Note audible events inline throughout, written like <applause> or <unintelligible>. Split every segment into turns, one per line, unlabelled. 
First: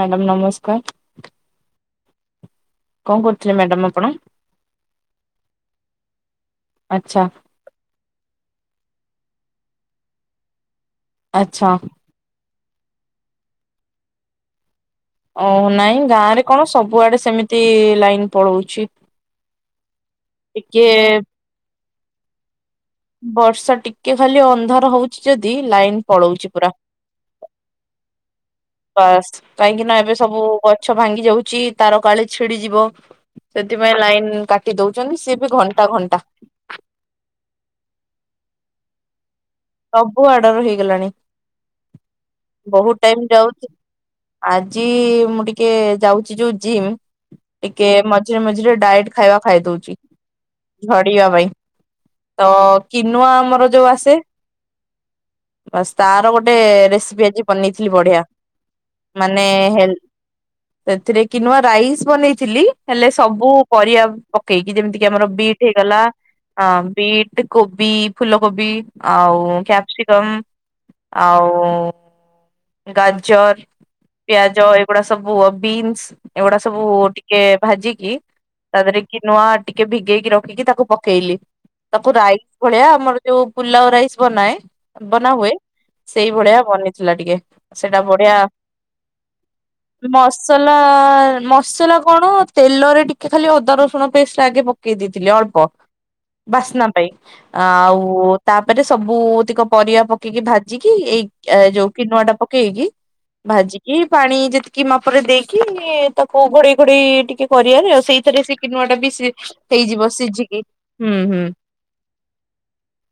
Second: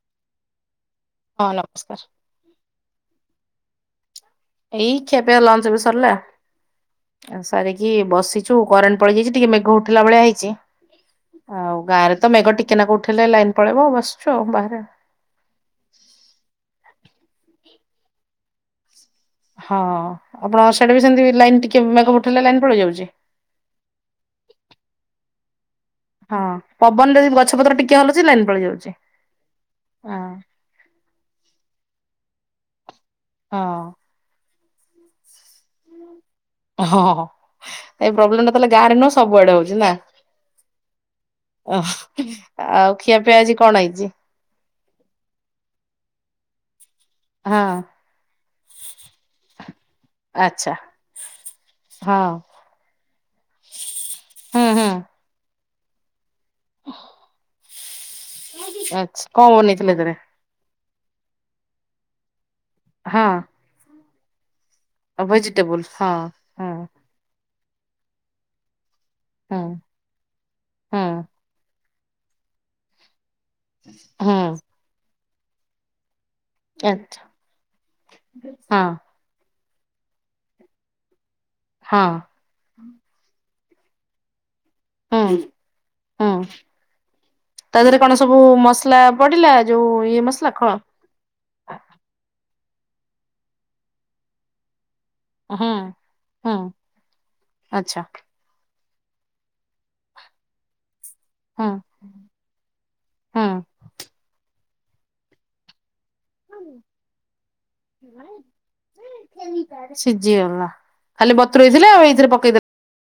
Madam ନମସ୍କାର
ହଁ ନମସ୍କାର।
କଣ କରୁଥିଲେ ମ୍ୟାଡ଼ାମ ଆପଣ।
ଏଇ ଖିଆପିଆ ଲଞ୍ଚ ବି ସରିଲା।
ଆଚ୍ଛା
ସାରିକି ବସିଛୁ କରେଣ୍ଟ ପଡି ଯାଇଛି ଟିକେ ମେଘ ଉଠିଲା ଭଳିଆ ହେଇଛି
ଆଚ୍ଛା
ଆଉ ଗାଁରେ। ତ ମେଘ ଟିକେନାକୁ ଉଠେଇଲେ ଲାଇନ ପଳେଇବ ଆ ବସିଛୁ ଆ ବାହାରେ।
ଓ ନାଇଁ ଗାଁ ରେ କଣ ସବୁଆଡେ ସେମିତି ଲାଇନ ପଳଉଛି।
ହଁ ଆପଣ
ଟିକେ
ସେଇଟା ବି ସେମିତି ଲାଇନ୍ ଟିକେ ମେଘ ଉଠାଇଲେ ଲାଇନ୍ ପଳେଇ ଯାଉଛି।
ବର୍ଷା ଟିକେ ଖାଲି ଅନ୍ଧାର ହଉଛି ଯଦି ଲାଇନ
ହଁ
ପଳଉଛି ପୁରା
ପବନରେ ଯଦି ଗଛ ପତ୍ର ଟିକେ ହଲୁଛି ଲାଇନ ପଳେଇ ଯାଉଛି।
ବାସ୍ କାହିଁକି ନା ଏବେ
ହଁ
ସବୁ ଗଛ ଭାଙ୍ଗି ଯାଉଛି ତାର କାଳେ ଛିଡିଯିବ
ହଁ
ସେଥିପାଇଁ ଲାଇନ କାଟି ଦଉଛନ୍ତି ସିଏ ବି ଘଣ୍ଟା ଘଣ୍ଟା।
ହଁ ହଁ ଏ ପ୍ରୋବ୍ଲେମ ଟା ତାହଲେ ଗାଁରେ ନୁହଁ ସବୁଆଡେ ହଉଛି। ଜେଜେମା
ସବୁ ଆଡର ହେଇଗଲାଣି
ଓ ଆଉ
ବହୁତ ଟାଇମ
ଖିଆପିଆ ଆଜି
ଯାଉଛି
କଣ ହେଇଛି।
ଆଜି ମୁଁ ଟିକେ ଯାଉଛି ଯୋଉ ଜିମ୍
ହଁ
ଟିକେ ମଝିରେ ମଝିରେ ଡାଏଟ ଖାଇବା ଖାଇ ଦଉଛି
ଆଚ୍ଛା
ଝଡିବା ପାଇଁ
ହଁ
ତ। କିନୁଆ ଆମର ଯୋଉ ଆସେ।
ହଁ ହଁ।
ବାସ୍ ତାର ଗୋଟେ ରେସିପି ଆଜି ବନେଇଥିଲି ବଢିଆ।
ଆଚ୍ଛା
ମାନେ
କଣ ବନେଇଥିଲେ ଏଥିରେ?
ସେଥିରେ କି ନୂଆ ରାଇସ ବନେଇଥିଲି। ହେଲେ
ହଁ
ସବୁ ପରିବା ପକେଇକି ଯେମିତି କି ଆମର ବିଟ୍
ଭେଜିଟେବୁଲ
ହେଇଗଲା
ହଁ ହଁ।
ବିଟ୍। କୋବି ଫୁଲକୋବି ଆଉ
ହୁଁ
କ୍ୟାପ୍ସିକମ୍
ହୁଁ
ଆଉ ଗାଜର ପିଆଜ
ହୁଁ
ଏଗୁଡା ସବୁ ବିନ୍ସ। ଏଗୁଡା ସବୁ
ଆଛା
ଟିକେ ଭାଜିକି ତା
ହଁ
ଦେହରେ କି ନୂଆ ଟିକେ ଭିଜେଇକି ରଖିକି ତାକୁ ପକେଇଲି
ହଁ
ତାକୁ ରାଇ ଭଳିଆ ଆମର ଯୋଉ ପୁଲା ଓ ରାଇସ ବନାଏ
ହୁଁ
ବନାହୁୁଏ ସେଇ
ହୁଁ
ଭଳିଆ ବନେଇଥିଲା ଟିକେ।
ତା ଦେହରେ
ସେଇଟା
କଣ
ବଢିଆ
ସବୁ ମସଲା ପଡିଲା ଯୋଉ ଇଏ ମସଲା କଣ।
ମସଲା କଣ ତେଲରେ ଟିକେ ଖାଲି ଅଦା ରସୁଣ ପେଷ୍ଟ ଆଗ ପକା ପକେଇ ଦେଇଥିଲି ଅଳ୍ପ
ହୁଁ ହୁଁ
ବାସ୍ନା ପାଇଁ
ଆଚ୍ଛା
ଆଉ ତାପରେ ସବୁତିକ ପରିବା ପକେଇକି ଭାଜିକି ଏଇ
ହୁଁ
ଯୋଉ କି ନୂଆ ଟା ପକେଇକି
ହୁଁ
ଭାଜିକି ପାଣି ଯେତିକି ମାପରେ ଦେଇକି ତାକୁ କୋଉ ଘୋଡେଇ ଘୋଡେଇ ଟିକେ କରିବାରେ ଆଉ ସେଇଥିରେ ସେ କି ନୂଆ ଟା ବି ହେଇଯିବ ସିଝିକି
ସିଝିଗଲା
ହୁଁ
ଖାଲି
ହୁଁ
ବତୁରେଇ ଦେଲେ ଏଇଥିରେ ପକେଇଦଲେ।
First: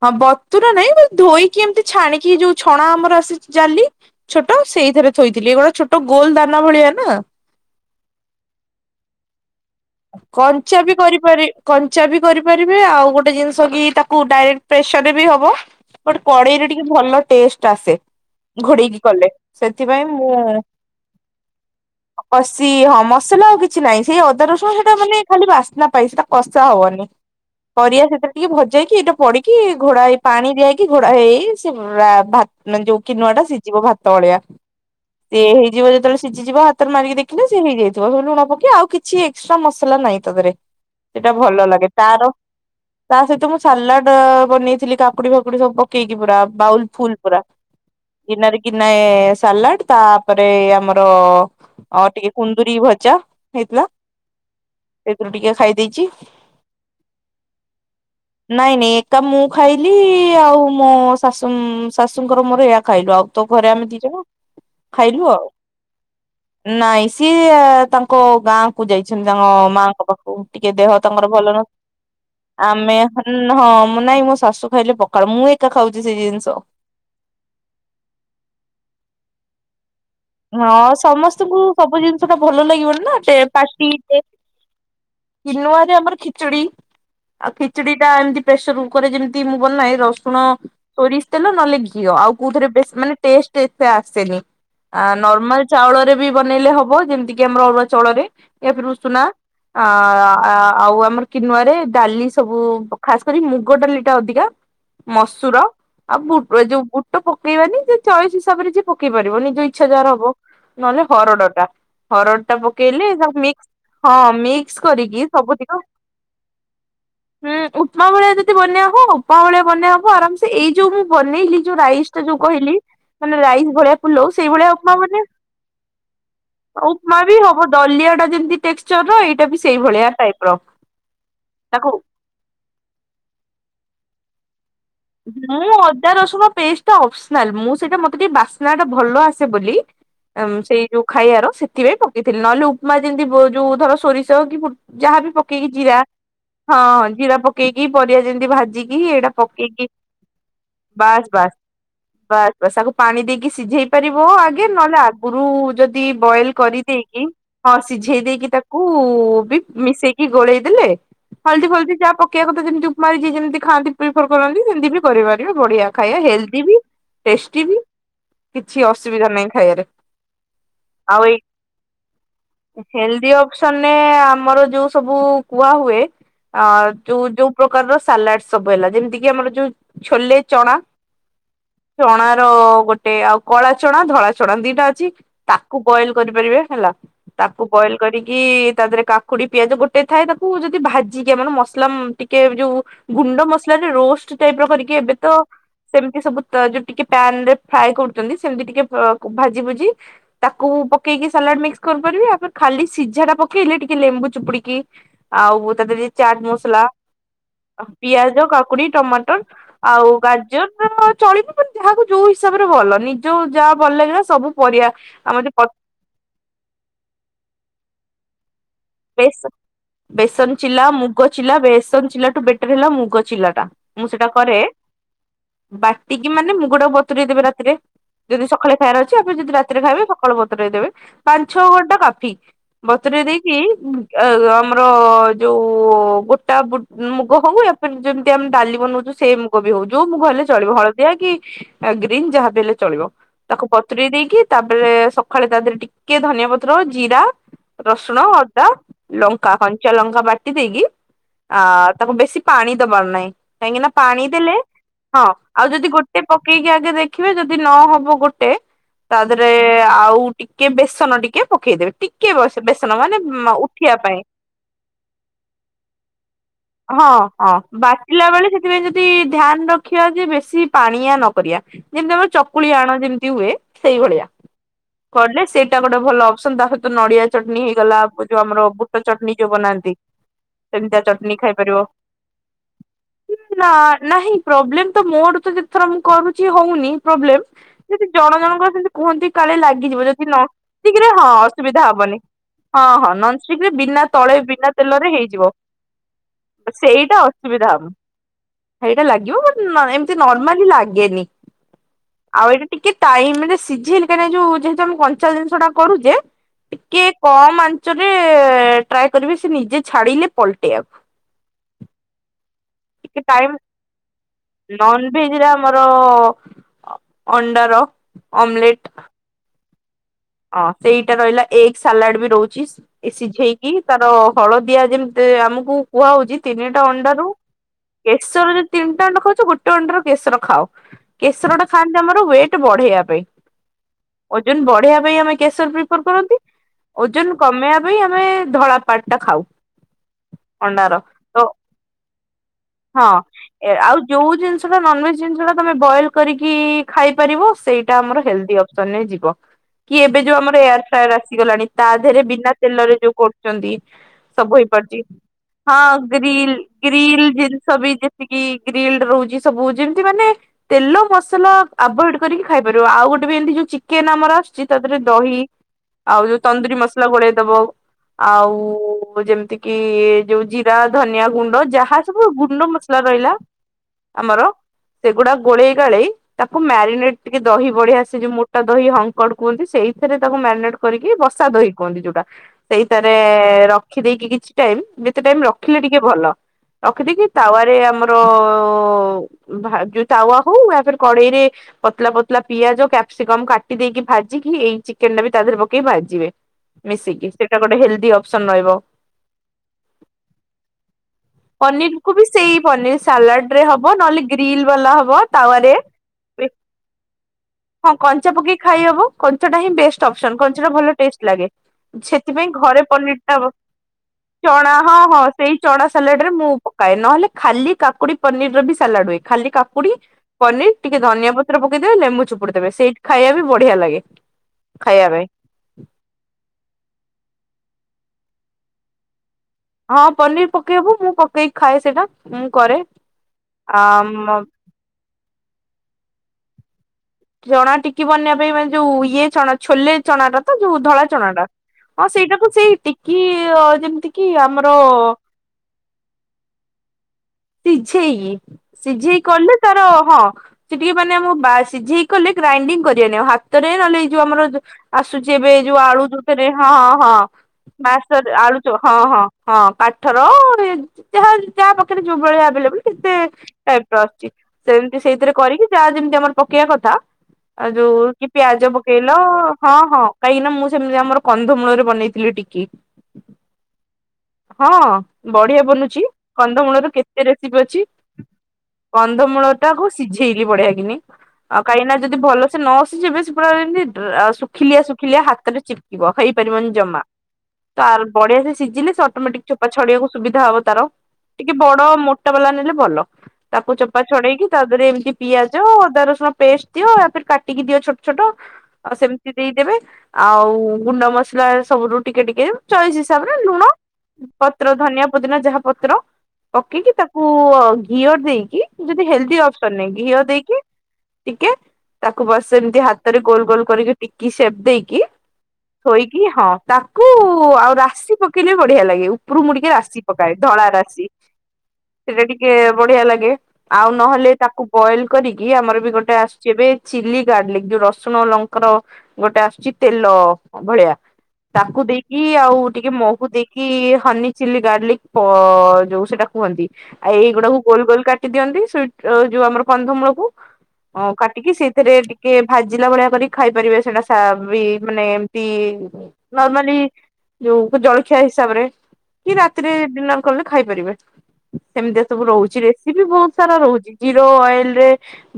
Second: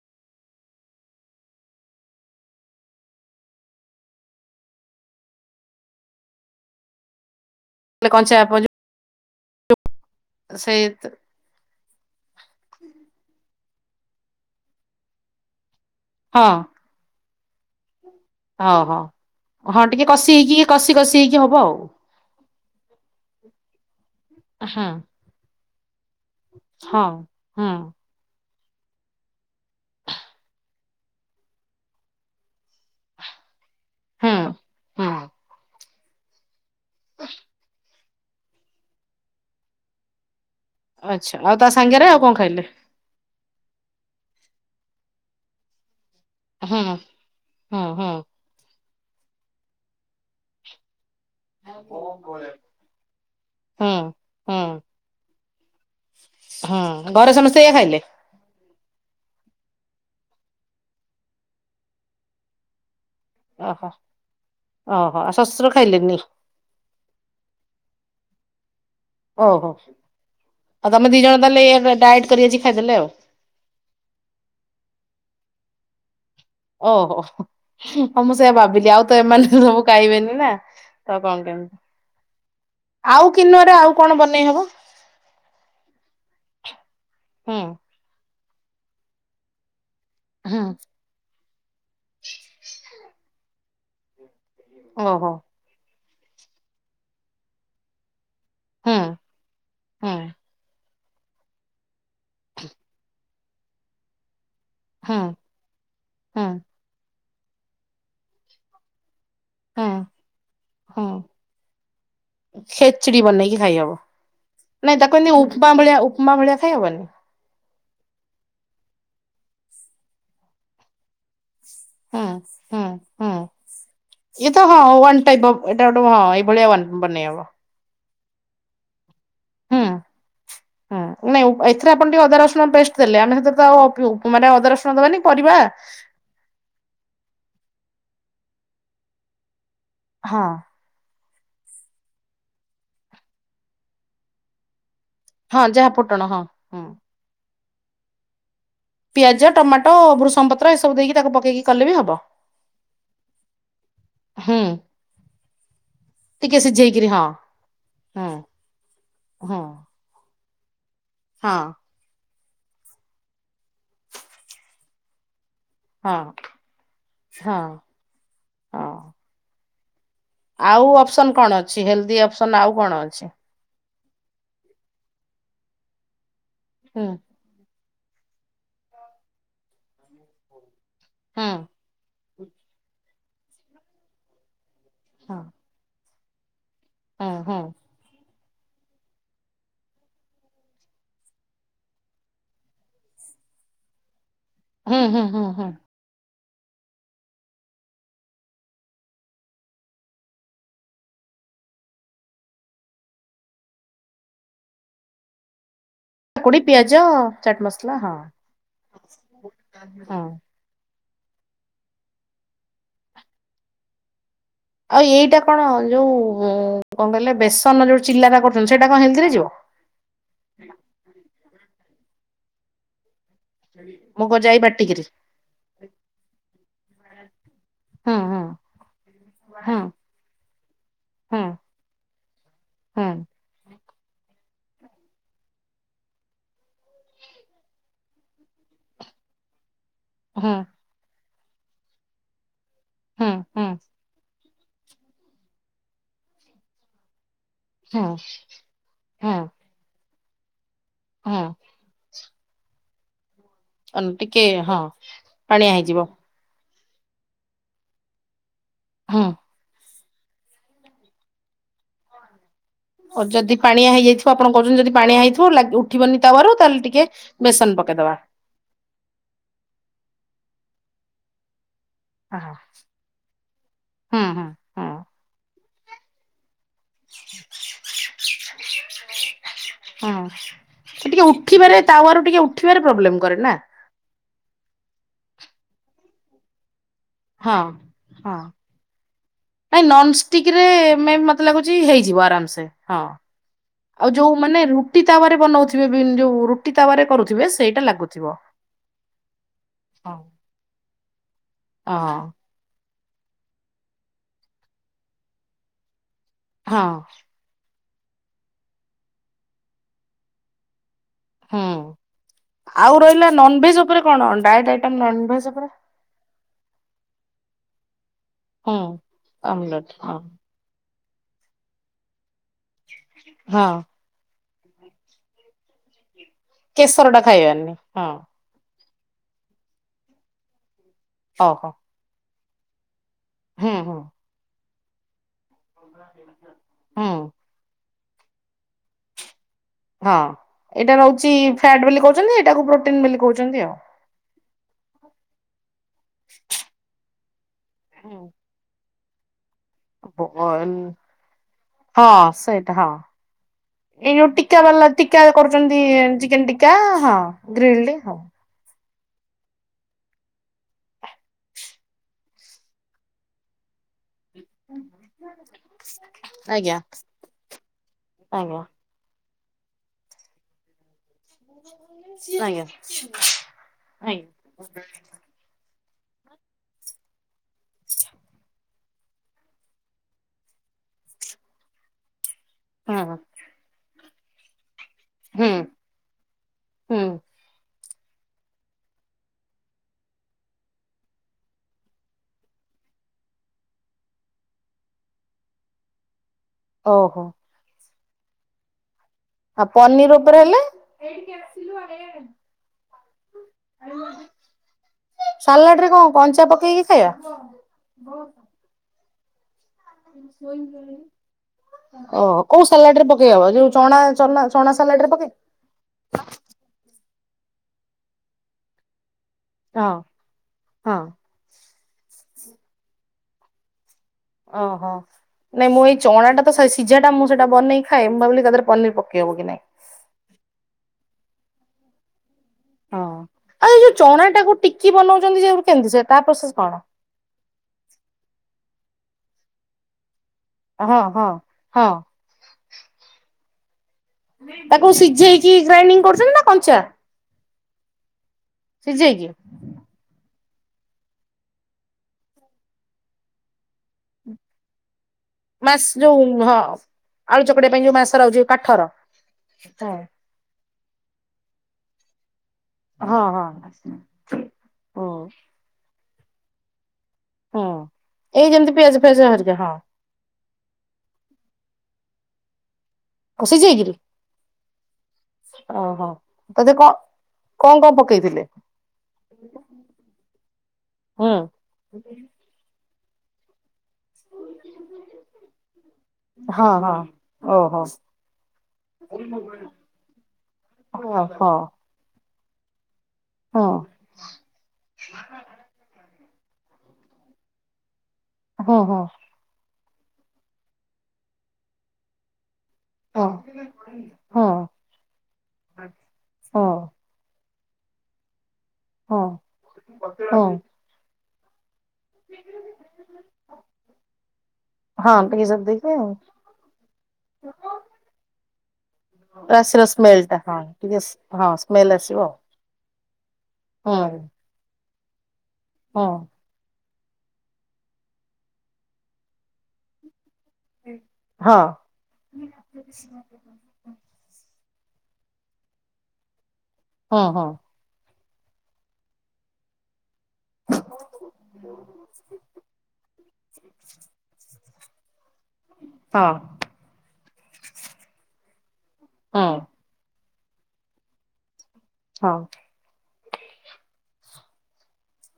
ହଁ ବତୁର ନାଇଁ ଧୋଇକି ଏମତି ଛାଣିକି ଯୋଉ ଛଣା ଆମର ଆସିଛି ଜାଲି। ଛୋଟ ସେଇଥିରେ ଥୋଇଥିଲ ଏ ଗୋଟେ ଛୋଟ ଗୋଲ ଦାନା ଭଳିଆ ନା।
ହେଲେ କଞ୍ଚା ଆପୁ
କଞ୍ଚା
ସେଇ
ବି କରିପାରିବ। କଞ୍ଚା ବି କରିପାରିବି ଆଉ ଗୋଟେ ଜିନିଷ କି ତାକୁ ଡାଇରେକ୍ଟ ପ୍ରେସରରେ ବି ହବ। ଗୋଟେ
ହଁ
କଡେଇରେ ଟିକେ ଭଲ ଟେଷ୍ଟ ଆସେ।
ହଉ
ଘୋଡେଇକି
ହଉ
କଲେ
ହଁ ଟିକେ
ସେଥିପାଇଁ
କଷି
ମୁଁ।
ହେଇକି କଷି କଷି ହେଇକି ହବ ଆଉ
ଅଶି ହଁ ମସଲା ଆଉ କିଛି ନାହିଁ ସେଇ ଅଦା ରସୁଣ
ହଁ
ସେଇଟା ମାନେ। ନାଇଁ ଖାଲି ବାସ୍ନା ପାଇ ସେଇଟା କଷା ହବନି
ହଁ ହୁଁ
ପରିବା ସେଥିରେ। ଟିକେ ଭଜେଇକି ଏଇଟା ପଡିକି ଘୋଡା ହେଇ ପାଣି ଦିଆଇକି ଘୋଡା ହେଇ ସେ ଭାନେ ଯୋଉ କି ନୁଆଟା। ଯିବ ଭାତ
ହୁଁ
ଭଳିଆ
ହୁଁ
ସିଏ ହେଇଯିବ ଯେତେବେଳେ ସିଝିଯିବ ହାତରେ ମାରିକି ଦେଖିଲେ ସିଏ ହେଇଯାଇଥିବ। ଲୁଣ ପକେଇ ଆଉ କିଛି ଏକ୍ସଟ୍ରା ମସଲା ନାହିଁ ପାଖରେ। ସେଟା
ଆଚ୍ଛା ଆଉ
ଭଲ
ତା
ଲାଗେ
ସାଙ୍ଗରେ ଆଉ
ତାର।
କଣ ଖାଇଲେ
ତା ସହିତ ମୁଁ ସାଲାଡ ବନେଇଥିଲି କାକୁଡି ଫାକୁଡି ସବୁ ପକେଇକି ପୁରା।
ହୁଁ
ବାଉଲ ଫୁଲ ପୁରା
ହୁଁ ହୁଁ
ଦିନରେ କିନା ସାଲାଡ ତାପରେ ଆମର ଟିକେ କୁନ୍ଦୁରି ଭଜା ହେଇଥିଲା।
ହୁଁ ହୁଁ।
ସେଥିରୁ ଟିକେ ଖାଇ ଦେଇଛି।
ହୁଁ ଘରେ ସମସ୍ତେ ସେୟା ଖାଇଲେ।
ନାଇଁ ନାଇଁ ଏକା ମୁଁ ଖାଇଲି ଆଉ ମୋ ଶାଶ ଶାଶୁଙ୍କର ମୋର ଏ ଖାଇଲୁ ଆଉ। ତୋ ଘରେ
ଓହୋ
ଆମେ ଦିଯଜଣ
ଓହୋ
ଖାଇଲୁ ଆଉ
ଶ୍ୱଶୁର ଖାଇଲେନି
ନାଇଁ ସିଏ ତାଙ୍କ ଗାଁ। କୁ ଯାଇଛନ୍ତି ତାଙ୍କ
ଓହୋ
ମାଙ୍କ ପାଖକୁ ଟିକେ
ଆଉ
ଦେହ
ତମେ ଦି
ତାଙ୍କର
ଜଣ
ଭଲ
ତାହେଲେ
ନ
ଏ ଡାଏଟ୍ କରି ଆଜି ଖାଇଦେଲେ
ଆମେ।
ଆଉ।
ଉ ହଁ ନାଇଁ ମୋ ଶାଶୁ ଖାଇଲେ ପକାଳ ମୁଁ ଏକା ଖାଉଛି ସେଇ ଜିନିଷ।
ଓହୋ ହଁ ମୁଁ ସେଇଆ ଭାବିଲି ଆଉ ତ ଏମାନେ ସବୁ ଖାଇବେନି। ନା।
ହଁ
ତ କଣ
ସମସ୍ତଙ୍କୁ
କେମିତି
ସବୁ ଜିନିଷ ଟା ଭଲ ଲାଗିବନି
ଆଉ
ନା
କିିନୁଆରେ
ପାଟି।
ଆଉ କଣ ବନେଇ ହବ
କିନୁଆ ଯେ ଆମର ଖିଚଡି ଆ
ହୁଁ
ଖିଚଡିଟା ଏମତି। ପ୍ରେସର କୁକରରେ ଯେମିତି ମୁଁ ବନାଏ ରସୁଣ
ହୁଁ
ତେ ତେଲ ନହେଲେ ଘିଅ ଆଉ କୋଉଥିରେ ବେଶ୍ ମାନେ ଟେଷ୍ଟ ଏତେ ଆସେନି। ଆ
ଓହୋ
ନର୍ମାଲ ଚାଉଳରେ ବି ବନେଇଲେ ହବ ଯେମିତିକ ଆମର ଅରୁଆ ଚାଉଳରେ। ଏ
ହୁଁ
ଉସୁୁନା ଅ
ହୁଁ
ଆଉ ଆମର କିନୁଆରେ ଡାଲି ସବୁ ଖାସ ମୁଗ ଡାଲି ଟା ଅଧିକା
ହୁଁ
ମସୁର। ଆଉ
ହୁଁ
ବ ଯୋଉ ବୁଟ ପକେଇବାନି ସେ ଚଏସ୍ ହିସାବରେ ଯଏ ପକେଇ ପାରିବନି ଯୋଉ। ଇଚ୍ଛା
ହୁଁ
ଯାହାର ହବ
ହୁଁ
ନହେଲେ ହରଡ ଟା। ହରଡ଼ଟା ପକେଇଲେ
ଖେଚଡି ବନେଇକି
ମିକ୍ସ
ଖାଇହବ।
ହଁ ମିକ୍ସ
ନାଇଁ ତାକୁ
କରିକି
ଏମିତି ଉପମା
ସବୁତିକ।
ଭଳିଆ ଉପମା ଭଳିଆ ଖାଇହବନି
ହୁଁ ଉପମା ଭଳିଆ ଯଦି ବନେଇଆ ହବ ଉପମା ଭଳିଆ ବନେଇ ହବ ଆରାମସେ ଏଇ ଯୋଉ ମୁଁ ବନେଇଲି। ଯୋଉ ରାଇସଟା
ହୁଁ
ଯୋଉ କହିଲି ମାନେ ରାଇସ ଭଳିଆ ଫୁଲଉ।
ଏଇଏ ତ ହଁ ୱାନ୍ ଟାଇପ ଏଟା ଗୋଟେ ହଁ ଏଇ ଭଳିଆ ୱାନ୍
ଉପମା ବି
ବନେଇବ।
ହବ ଦଲିଆ ଟା ଯେମତି ଟେକ୍ସଚର ର ଏଇଟା ବି
ହୁଁ।
ସେଇଭଳିଆ ଟାଇପ ର ତାକୁ।
ଅଦରସୁନ ପେଷ୍ଟ। ଥିଲା ଆମେ ସେଥିରେ ଆଉ ଉପମାରେ ମାନେ ଅଦା ରସୁଣ ପେଷ୍ଟ
ହୁଁ ଅଦା ରସୁଣ ପେଷ୍ଟ। ଅପସନାଲ ମୁଁ ସେଇଟା ମତେ ଟିକେ ବାସ୍ନା ଟା ଭଲ ଆସେ ବୋଲି
ହଁ
ସେଇ। ଯୋଉ ଖାଇବାର ସେଥିପାଇଁ ପକେଇଥିଲି ନହେଲେ ଉପମା ଯେମିତି ଯୋଉ ଧର ସୋରିଷ କି ଯାହା ବି
ହଁ
ପକେଇକି
ଯାହା
ଜିରା
ଫୁଟଣ
ହଁ
ହୁଁ
ଜିରା ପକେଇକି ପରିବା ଯେମିତି ଭାଜିକି ଏଇଟା ପକେଇକି।
ଓ ଭୃସଙ୍ଗ ପତ୍ର ଏସବୁ ଦେଇକି
ବାସ୍
ତାକୁ
ବାସ୍
ପକେଇକି କଲେ ବି ହବ
ବାସ୍ ବାସ୍ ଆକୁ ପାଣି ଦେଇକି ସିଝେଇ ପାରିବ
ହୁଁ
ଆଗେ ନହେଲେ ଆ ଗରୁ ଯଦି ବଏଲ
ଟିକେ ସିଝେଇକିରି
କରିଦେଇକି
ହଁ
ହଁ ସିଝେଇ
ହୁଁ
ଦେଇକି ତାକୁ
ହୁଁ
ମିଶେଇ। କି ଗୋଳେଇ ଦେଲେ
ହଁ
ହଳଦୀ ହଳଦ ଯାହା ପକେଇବା କଥା ଯେମିତିମାରି ଯେମତି ଖାଆନ୍ତି ପ୍ରିଫର କରନ୍ତି। ଏମିତି ବି କରିପାରିବେ ବଢିଆ
ହଁ
ଖାଇବା ହେଲ୍ଦି ବି
ହଁ
ଟେଷ୍ଟି ବି। କିଛି
ହଁ
ଅସୁବିଧା ନାହିଁ ଖାଇବାରେ।
ଆଉ ଅପସନ କଣ ଅଛି ହେଲ୍ଦି ଅପସନ୍ ଆଉ କଣ
ହେଲ୍ଦି
ଅଛି?
ଆମର ଯୋଉ ସବୁ କୁହା ହୁଏ
ହୁଁ
ଯୋଉ ଯୋଉ ପ୍ରକାରର ସାଲାଡ ସବୁ ହେଲା ଯେମିତି କି ଆମର ଯୋଉ ଛୋଲେ ଚଣା।
ହଁ।
ଚଣା ର ଗୋଟେ ଆଉ କଳା ଚଣା ଧଳା ଚଣା ଦିଟା ଅ ଚି
ହଁ
ତାକୁ ବଏଲ୍ କରିପାରିବେ ହେଲା
ହୁଁ
ତାକୁ ବଏଲ୍ କରି କି ତା ଦେହେରେ କାକୁଡି ପିଆଜ ଗୋଟେ ଥାଏ ତାକୁ ଯଦି ଭାଜିକି ଆମନ ମସଲା ଉମ ଟିକେ ଯୋଉ ଗୁଣ୍ଡ ମସଲାରେ ରୋଷ୍ଟ ଟାଇପ୍ ର କରିକି
ହୁଁ ହୁଁ
ଏବେ
ହୁଁ
ତ
ହୁଁ ହୁଁ
ସେମିତି ସବୁ ତ ଯୋଉ ଟିକେ ପ୍ୟାନ୍ ରେ ଫ୍ରାଏ କରୁଚନ୍ତି ସେମିତି ଟିକେ ଉବ କୁ ଭାଜି ଭୁଜି ତାକୁ ପକେଇକି ସାଲାଡ ମିକ୍ସ କରି ପାରିବେ ଆପରେ ଖାଲି ସିଝା ଟା ପକେଇଲେ ଟିକେ ଲେମ୍ବୁ ଚୁପୁଡିକି ଆଉ ତା ଦିଏରେ ଚାଟ୍
କାକୁଡି
ମସଲା
ପିଆଜ ଚାଟ ମସଲା ହଁ
ପିଆଜ କାକୁଡି ଟମା ଟର ଆଉ
ହଁ
ଗା ଜର ଟା ନହେଲେ ଚଳିବ ବଟ ଯାହାକୁ ଯୋଉ ହିସାବରେ ଭଲ ନିଜକୁ ଯାହା ଭଲ ଲାଗିଲା ସବୁ ପରିବା
ଆଉ ଏଇଟା
ଆମର
କଣ ଯୋଉ ଉଁ କଁ କଇଲେ ବେସନ ଯୋଉ ଚିଲାଟା କରୁଚନ୍ତି ସେଇଟା କଣ ହେଲ୍ଦିରେ
ବେସ
ଯିବ?
ବେସନ ଚିଲା ମୁଗ ଚିଲା ବେସନ ଚିଲା ଟୁ ବେଟର ହେଲା ମୁଗ ଚିଲା। ଟା ମୁଁ ସେଟା
ମୁଗ
କରେ।
ଯାଇ ବାଟିକିରି
ବାଟିକି ମାନେ ମୁଗଟାକୁ ବତୁରେଇଦେବେ ରା ତିରେ
ହୁଁ ହୁଁ
ଯଦି ସକାଳେ ଖାଇଆର ଅଛି ଆପଣ ଯଦି
ହୁଁ
ରାତିରେ ଖାଇବେ ସକାଳୁ ବତୁରେଇ ଦେବେ। ପାଁ
ହୁଁ
ଛଅ ଘଣ୍ଟା କାଫି
ହୁଁ
ବତୁରେଇ ଦେଇ କି ଅ ଆମର ଯୋଉ ଗୋଟା ବୁ ମୁଗ ହଉ ଏ ଯେମିତି ଆମେ ଡାଲି ବନଉଛୁ ସେଇ ମୁଗ। ମୁଗ ବି ହଉ ଯୋଉ ମୁଗ ହେଲେ
ହୁଁ
ଚଳିବ ହଳଦିଆ କି ଅ ଗ୍ରୀନ୍ ଯାହା ବି ହେଲେ ଚଳିବ
ହୁଁ
ତାକୁ
ହୁଁ
ବତୁରେଇ ଦେଇକି ତା ପରେ ସଖାଳେ ତା ଦିହେରେ ଟିକେ ଧନିଆ ପତ୍ର ଜିରା
ହୁଁ
ରଶୁଣ ଅଦା
ହୁଁ
ଲଙ୍କା କଞ୍ଚା ଲଙ୍କା ବାଟି ଦେଇକି
ହୁଁ।
ହଁ ତାକୁ ବେଶୀ ପାଣି ଦବାର ନାଇଁ। କାହିଁକି ନା
ଅନ
ପାଣି
ଟିକେ
ଦେଲେ, ହଁ ଆଉ
ପାଣିଆ
ଯଦି
ହେଇଯିବ
ଗୋଟେ ପକେଇକି ଆଗେ ଦେଖିବେ ଯଦି ନହବ ଗୋଟେ, ତା
ହୁଁ
ଦେହେରେ ଆଉ ଟିକିଏ ବେସନ ଟିକେ ପକେଇଦେବେ। ଟିକିଏ ଅ ବେସ
ଅ ଯଦି ପାଣିଆ ହେଇଯାଇଥିବ ଆପଣ କହୁଚନ୍ତି ଯଦି ପାଣିଆ ହେଇଥିବ ଲାଗିବ ଉଠିବନି ତାୱା ରୁ ତାହେଲେ ଟି
ହଁ ହଁ ବାଟିଲା ବେଳେ ସେଥିପାଇଁ ଯଦି ଧ୍ୟାନ୍ ରଖିବା ଯେ ବେଶୀ ପାଣିଆ ନ କରିଆ। ଯେମିତି ଆମର
ହଁ
ଚକୁଳି ଆଣ ଯେମତି ହୁଏ
ହୁଁ
ସେଇଭଳିଆ।
ହୁଁ ହୁଁ
କଲେ ସେଇଟା ଗୋଟେ ଭଲ ଅପସନ୍ ତା ସଇ ତ ନଡିଆ ଚଟନି ହେଇଗଲା ଉ ବୁ ଯୋଉ ଆମର ବୁଟ ଚଟନି ଯୋଉ ବନାନ୍ତି।
ହୁଁ
ସେମିତିଆ
ସେ ଟିକେ
ଚଟଣି ଖାଇପାରିବ
ଉଠିବାରେ ତାୱାରୁ ଟିକେ ଉଠିବାରେ ପ୍ରବ୍ଲେମ୍ କରେ ନା।
ନା ନାହିଁ ପ୍ରୋବ୍ଲେମ ତ ମୋଆଡୁ ତ ଯେତେଥର ମୁଁ କରୁଛି ହଉନି। ପ୍ରୋବ୍ଲେମ୍
ହଁ
ଯଦି
ହଁ
ଜଣ ଜଣଙ୍କର ସେମିତି କୁହନ୍ତି କାଳେ
ନାଇଁ
ଲାଗିଯିବ ଯଦି
ନନଷ୍ଟିକ
ନନ୍ଷ୍ଟିକ ରେ
ମେ
ହଁ
ମତେ ଲାଗୁଛି
ଅସୁବିଧା
ହେଇଯିବ
ହବନି।
ଆରାମସେ
ହଁ ହଁ ନନଷ୍ଟିକ ରେ ବିନା
ଆଉ ଯୋଉ
ତଳେ
ମାନେ
ବିନା
ରୁଟି
ତେଲରେ
ତାୱାରେ
ହେଇଯିବ।
ବନଉଥିବେ ବି
ସେଇଟା ଅସୁବିଧା ହବ।
ଥିବ।
ସେଇଟା ଲାଗିବ ବଟ୍ ନ ଏମିତି ନର୍ମାଲି ଲାଗେନି।
ଅଁ।
ଆଉ ଏଇଟା ଟିକେ ଟାଇମ୍ ରେ ସିଝେଇଲେ କାଇଁନା ଏଇ ଯୋଉ ଯେହେତୁ ଆମେ କଞ୍ଚା ଜିନିଷ ଟା କରୁଚେ।
ହଁ।
କମ୍ ଆଞ୍ଚରେ ଏ ଟ୍ରାଏ କରିବେ ସେ ନିଜେ ଛାଡିଲେ ପଲଟେଇଆକୁ।
ହୁଁ। ଆଉ
ଟିକେ
ରଇଲା
ଟାଇମ
ନନ୍ ଭେଜ୍ ଓପେରେ କଣ ଡାଏଟ୍ ଆଇଟମ୍ ନନ୍ ଭେଜ୍ ଓପେରେ?
ଓ ଅଣ୍ଡାର
ହୁଁ ଆମଲେଟ ହଁ।
ଅଁ ସେଇଟା ରଇଲା ଏଗ୍ ସାଲାଡ ବି ରଉଚି। ଏ ସିଝେଇକି
ହଁ
ତାର ହଳଦିଆ ଯେମିତି ଆମୁକୁ କୁହାହଉଛି ତିନିଟା
କେଶର ଟା
ଅଣ୍ଡାରୁ
ଖାଇବାନି ହଁ
କେଶରରେ ତିନଟା ଅଣ୍ଡା ଖାଉଛ ଗୋଟେ ଅଣ୍ଡ ର କେଶର ଖାଅ କେଶର ଟା
ଓହୋ
ଖାଆନ୍ତି ଆମର ୱେଟ୍ ବଢେଇଆ ପାଇଁ।
ହୁଁ ହୁଁ।
ଓଜନ ବଢ଼େଇବା ପାଇଁ ଆମେ କେଶର ପ୍ରିଫର କରନ୍ତି।
ହୁଁ
ଓଜନ କମେଇବା ପାଇଁ ଆମେ ଧଳା ପାଟ୍ ଟା ଖାଉ।
ହଁ
ଅଣ୍ଡାର
ଏଟା ରହୁଛି
ତ
ଫ୍ୟାଟ୍ ବେଲି କହୁଚନ୍ତି, ଏଟାକୁ ପ୍ରୋଟିନ୍
ହଁ।
ବେଲି କହୁଚନ୍ତି ଆଉ।
ଯୋଉ ଜିନିଷ ଟା ନନଭେଜ ଜିନିଷ ଟା ତମେ ବଏଲ୍ କରିକି ଖାଇ ପାରିବ ସେଇଟା ଆମର ହେଲ୍ଦି ହ ସ ନେଇ ଯିବ। ଇଏ ଏବେ ଯୋଉ ଆମର ଏୟାର ଫ୍ରାୟାର ଆସିଗଲାଣି ତା ଦେହରେ
ହଁ
ବିନା
ସେଇଟା ହଁ।
ତେଲରେ ଯୋଉ କରୁଛନ୍ତି।
ଏଇ ଯୋଉ
ସବୁ
ଟୀକା ବାଲା
ହେଇପାରୁଛି
ଟୀକା କରୁଛନ୍ତି
ହଁ
ଚିକେନ
ଗ୍ରୀଲ୍
ଟୀକା ହଁ
ଗ୍ରୀଲ୍ ଜିନିଷ
ଗ୍ରିଲ୍ଡ
ବି
ହଁ।
ଯେତିକି ଗ୍ରିଲ ରହୁଛି ସବୁ ଯେମିତି ମାନେ ତେଲ ମସଲା ଆଭଏଡ କରିକି ଖାଇ ପାରିବ ଆଉ ଗୋଟେ ବି ଏମିତି ଯୋଉ ଚିକେନ ଆମର ଚି ତା ଦେହରେ ଦହି ଆଉ ଯୋଉ ତନ୍ଦୁୁରୀ
ଆଜ୍ଞା
ମସଲା ଗୋଳେଇ ଦବ
ଆଜ୍ଞା
ଆଉ ଯେମିତି କି ଯୋଉ ଜିରା ଧନିଆ ଗୁଣ୍ଡ ଯାହା ସବୁ
ଆଜ୍ଞା।
ଗୁଣ୍ଡ ମସଲା ରହିଲା ଆମର
ଆଜ୍ଞା
ସେ ଗୁଡା ଗୋଳେଇ ଗାଳେଇ ତାକୁ ମ୍ୟାରିନେଟ ଟିକେ ଦହି ବଢିଆ ସେ ଯୋଉ ମୋଟା ଦହି ହ କଟ୍ କୁହନ୍ତି ସେଇଥିରେ ତାକୁ ମ୍ୟାରିନେଟ କରିକି ବସାଦହି କୁହନ୍ତି ଯୋଉଟା ସେଇଟାରେ
ହଁ
ଏ ର ରଖିଦେଇକି କିଛି ଟାଇମ ଯେତେ ଟାଇମ
ହୁଁ
ରଖିଲେ ଟିକେ ଭଲ
ହୁଁ
ରଖିଦେଇକି ତାୱରେ ଆମର ଆ <unintelligible> ଉ ଭାଯୁ ତାୱା ହଉ ଏ ଫିର୍ କଡେଇରେ ପତଲା ପତଲା ପିଆଜ କ୍ୟାପସିକମ୍ କାଟି ଦେଇକି ଭାଜିକି ଏଇ ଚିକେନ ଟା ବି ତା ଦେହରେ ପକେଇକି ଭାଜିବେ
ଓହୋ।
ମିଶିକି ସେଇଟା ଗୋଟେ ହେଲ୍ଦି ଅପସନ ରହିବ।
ଆଉ ପନିର ଉପରେ ହେଲେ
ପନିର କୁ ବି ସେଇ ପନିର ସାଲାଡ ରେ ହବ ନହେଲେ ଗ୍ରୀନ୍ ବାଲା ହବ ତାୱରେ
ସାଲାଡ ରେ କଣ କଞ୍ଚା ପକେଇକି ଖାଇବା।
ହଁ କଞ୍ଚା ପକେଇି ଖାଇହବ କଞ୍ଚାଟା ହିଁ ବେଷ୍ଟ। <unintelligible> ଭଲ ଟେଷ୍ଟ ଲାଗେ।
ଓହୋ
ସେଥିପାଇ
କୋଉ
ଘରେ
ସାଲାଡ ରେ
ପନିର୍
ପକେଇ
ଟା
ହବ ଯୋଉ ଚଣା ଚନା
ଚଣା ହଁ
ସାଲାଡ ରେ
ହଁ।
ପକେଇ
ସେଇ ଚଣା ସାଲେଡ ରେ ମୁଁ କାଏ ନହେଲେ ଖାଲି କାକୁଡି ପନିର ର ବି ସାଲାଡ ହୁଏ ଖାଲି କାକୁଡି
ହଁ
ପନିର ଟିକେ
ହଁ
ଧନିଆପ ର ପକେଇେବେ ଲେମ୍ବୁ ଚୁପୁଡ଼ିଦବେ ସେଇି ଖାଇବା ବି ବଢିଆ ଲାଗେ।
ଅହୋ।
ଖାଇବା ପାଇଁ।
ନାଇଁ ମୁଁ ଏଇ ଚଣାଟା ତ ସିଝା ଟା ମୁଁ ସେଟା ବନେଇି ଖଏ ମୁଁ ଭାବି ତାରେ ପନି ପକେଇହବ କି ନାଇଁ?
ହଁ ପନିର ପକେଇ ହବ୍ ମୁଁ ପକେଇକି ଖାଏ ସେଇଟା ମୁଁ କରେ ଆ ମ
କି ବନଉଛନ୍ତି ଯେ କେମତି ସେ ତା ପ୍ରୋସେସ କଣ?
ଚଣା ଟିକି ବନେଇିବା ପାଇଁ ମାନେ ଯୋଉ ଇଏ ଚଣା ଛୋଲେ ଚଣା ର ହଁ ଯୋଉ ଧଳାଚଣା ଟା ହଁ ସେଇଟାକୁ ସେଇ ଟିକି ଅ ଯେମିତି କିି ଆମର
ତାକୁ ସିଝେଇକି ଗ୍ରାଇଣ୍ଡି କରୁଛନ୍ତି ନା କଞ୍ଚା?
ସିଝେଇ କି ସିଝେଇ
ସିଝେଇକି
କଲେ ତାର ହଁ ସେଟିକେ ମାନେ ଆମ ବା ସିଝେଇ କଲେ ଗ୍ରାଇଣ୍ଡିଙ୍ଗ କରିବନି ଆଉ ହାତରେ ନହେଲେ ଏ ଯୋଉ ଆମର ଆସୁଛି ଏବେ ଯୋଉ ଆଳୁ ଜୋତରେ ହଁ ହଁ ହଁ।
ଆଳୁ ଚକଟିବା ପାଇଁ ଯୋଉ ମାସ
ଫାର୍ଷ୍ଟ
ରହୁଛି
ଆଳୁଚ
କାଠର।
ହଁ ହଁ ହଁ କାଠର ଭେ ଯହା ଯାହା ପାଖରେ ଯୋଉ ଭଳିଆ ଆଭେଲେବୁଲୁ କେତେ
ହଁ ହଁ
ସେମତି
ହୁଁ
ସେଇଥିରେ କରିକି ଯାହା ଯେମିତି ଆମର ପକେଇବା କଥା ଆଉ
ହୁଁ
ଯୋଉ କି
ଏଇ
ପିଆଜ
ଯେମିତି
ପକେଇଲ
ଫିଆଜ ହେରିକା
ହଁ ହଁ। କାହିଁକି ନା ମୁଁ ସେମିତି ଆମର କନ୍ଧମୂଳରେ ବନେଇଥିଲି ଟିକି।
କ ସିଜେଇକୀରୀ।
ହଁ ବଢିଆ ବନୁଛି
ତତେ
କଧମୂଳ ର
କଣ
କେତେ ରେସିପି
କଣ
ଅଛି?
କଣ ପକେଇଥିଲେ
କନ୍ଧମୂଳ ଟା କୁ ସିଝେଇଲି ବଢିଆ କିିନି
ହୁଁ
ଆଉ କାହିଁକିନା ଯଦି ଭଲ ସେ ନ ସୁଝେଇବେ ସେ ପୁରା ଜେମିତି ଡା ଶୁଖିଲିଆ ଶୁଖିଲିଆ ହାତରେ ଚିପିକିବ
ହଁ
ହେଇପାରିବନି
ହଁ
ଜମା।
ଓହୋ
ତା ଆର୍ ବଢିଆ ସେ ସିଝିଲେ ସେ ଅଟୋମେଟିକ ଚୋପା ଛଡେଇବାକୁ ସୁବିଧା ହବ ତାର।
ଓହୋ
ଟିକେ
ହଁ
ବଡ ମୋଟା ବାଲା ନେଲେ ଭଲ ତାକୁ ଚପା ଛଡେଇକି ତା ଦେହରେ ଏମିତି ପିଆଜ ଅଦା ରସୁଣ ପେଷ୍ଟ ଦିଅ ୟା ଫିରି କାଟିକି ଦିଅ ଛଟ ଛୋଟ
ହଁ
ଆଉ
ହଁ
ସେମିତି ଦେଇଦେବେ ଆଉ ଗୁଣ୍ଡ ମସଲା ସବୁ ରୁ ଟିକେ ଟିକେ ଚଏସ୍
ହଁ ହଁ
ହିସାବରେ ଲୁଣ
ହଁ
ପତ୍ର ଧନିଆ ପୁଦିନା ଯାହା ପତ୍ର
ହଁ
ପକେଇକି ତାକୁ ଘିଅ ଦେଇକି ଯଦି
ହଁ
ହେଲ୍ଦି ଅପସନ ନାଇ ଘିଅ
ହଁ
ଦେଇକି ଟିକେ ତାକୁ ବସ ଏମିତି ହାତରେ ଗୋଲ ଗୋଲ କରିକି ଟିକି ସେପ ଦେଇକି
ହଁ ଟିକେ ସବୁ ଦେଇକି ଆଉ
ଥୋଇକି ହଁ ତାକୁ ଆଉ ରାଶି ପକେଇଲେ ବି ବଢିଆ ଲାଗେ ଉପରୁ ମୁ ଟିକେ
ରାଶିର
ରାଶି
ସ୍ମେଲ
ପକାଏ
ଟା ହଁ
ଧଳା
ଟିକେ
ରାଶି
ହଁ ସ୍ମେଲ ଆସିବ
ସେଟା ଟିକେ ବଢିଆ ଲାଗେ ଆଉ ନହେଲେ ତାକୁ ବଏଲ କରିକି ଆମର ବି
ହୁଁ
ଗୋଟେ ଆ ଏବେ ଚିଲି ଗାର୍ଲିକ ଯୋଉ ରସୁଣ ଲଙ୍କାର ଗୋଟେ ଆସୁଛି ତେଲ। ହଁ ଭଳିଆ
ହଁ
ତାକୁ ଦେଇକି ଆଉ ଟିକେ ମହୁ ଦେଇ କି ହନି ଚିଲି ଗାର୍ଲିକ ପ ଯୋଉ ସେଟା କୁହନ୍ତି ଆଉ
ହଁ ହଁ
ଏଇଗୁଡାକୁ ଗୋଲ ଗୋଲ କା ଟି ଦିଅନ୍ତିଟ ଯୋଉ ଆମର କନ୍ଧମୂଳକୁ କାଟିକି ସେଇଥିରେ ଟିକେ କି ଭାଜିଲା ଭଳିଆ କରିକି ଖାଇ ପାରିବେ ସେଇଟା ବି ମାନେ ଏମତି
ହଁ
ନର୍ମାଲି ଯୋଉ ଜଳଖିଆ ହିସାବରେ କି
ହଁ
ରାତିରେ ଡିନର କଲେ ଖାଇପାରିବେ। ସେମିତି ସବୁ
ହଁ
ରହୁଛି ରେସିପି ବହୁତ ସାରା ରହୁଛି ଜିରୋ ଅଏଲ ରେ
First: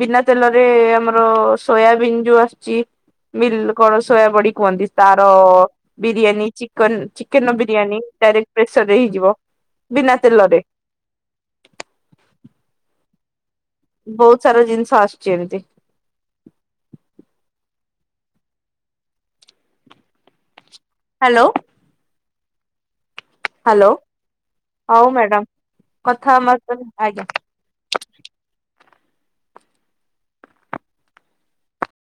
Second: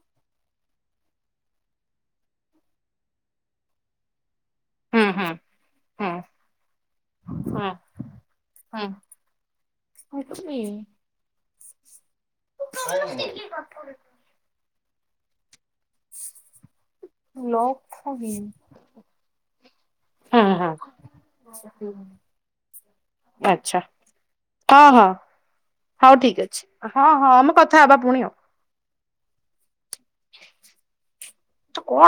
ବିନା ତେଲରେ ଆମର ସୋୟାବିନ୍ ଯୋଉ ଆସୁଛି। ମିଲ କଣ ସୋୟା ବଡି କୁହନ୍ତି।
ହୁଁ
ତାର
ହୁଁ ହୁଁ
ବିରିୟାନୀ ଚିକନ୍ ଚିକେନ
ହୁଁ
ବିରିୟାନୀ ଡାଇରେକ୍ଟ ପ୍ରେସରରେ
ହୁଁ
ହେଇଯିବ। ବିନା ତେଲରେ।
<inaudible>
ବହୁତ ସାରା ଜିନିଷ ଆସୁଛି ଏମିତି।
<unintelligible> ହୁଁ- ହୁଁ।
ହ୍ୟାଲୋ।
ଆଚ୍ଛା।
ହ୍ୟାଲୋ
ହଁ ହଁ
ହଉ ମ୍ୟାଡାମ
ହଉ
କଥା
ଠିକ
ଆମ
ଅଛି ହଁ
ଆଜ୍ଞା
ହଁ ଆମେ କଥା ହବା ପୁଣି ଆଉ। ତ କଣ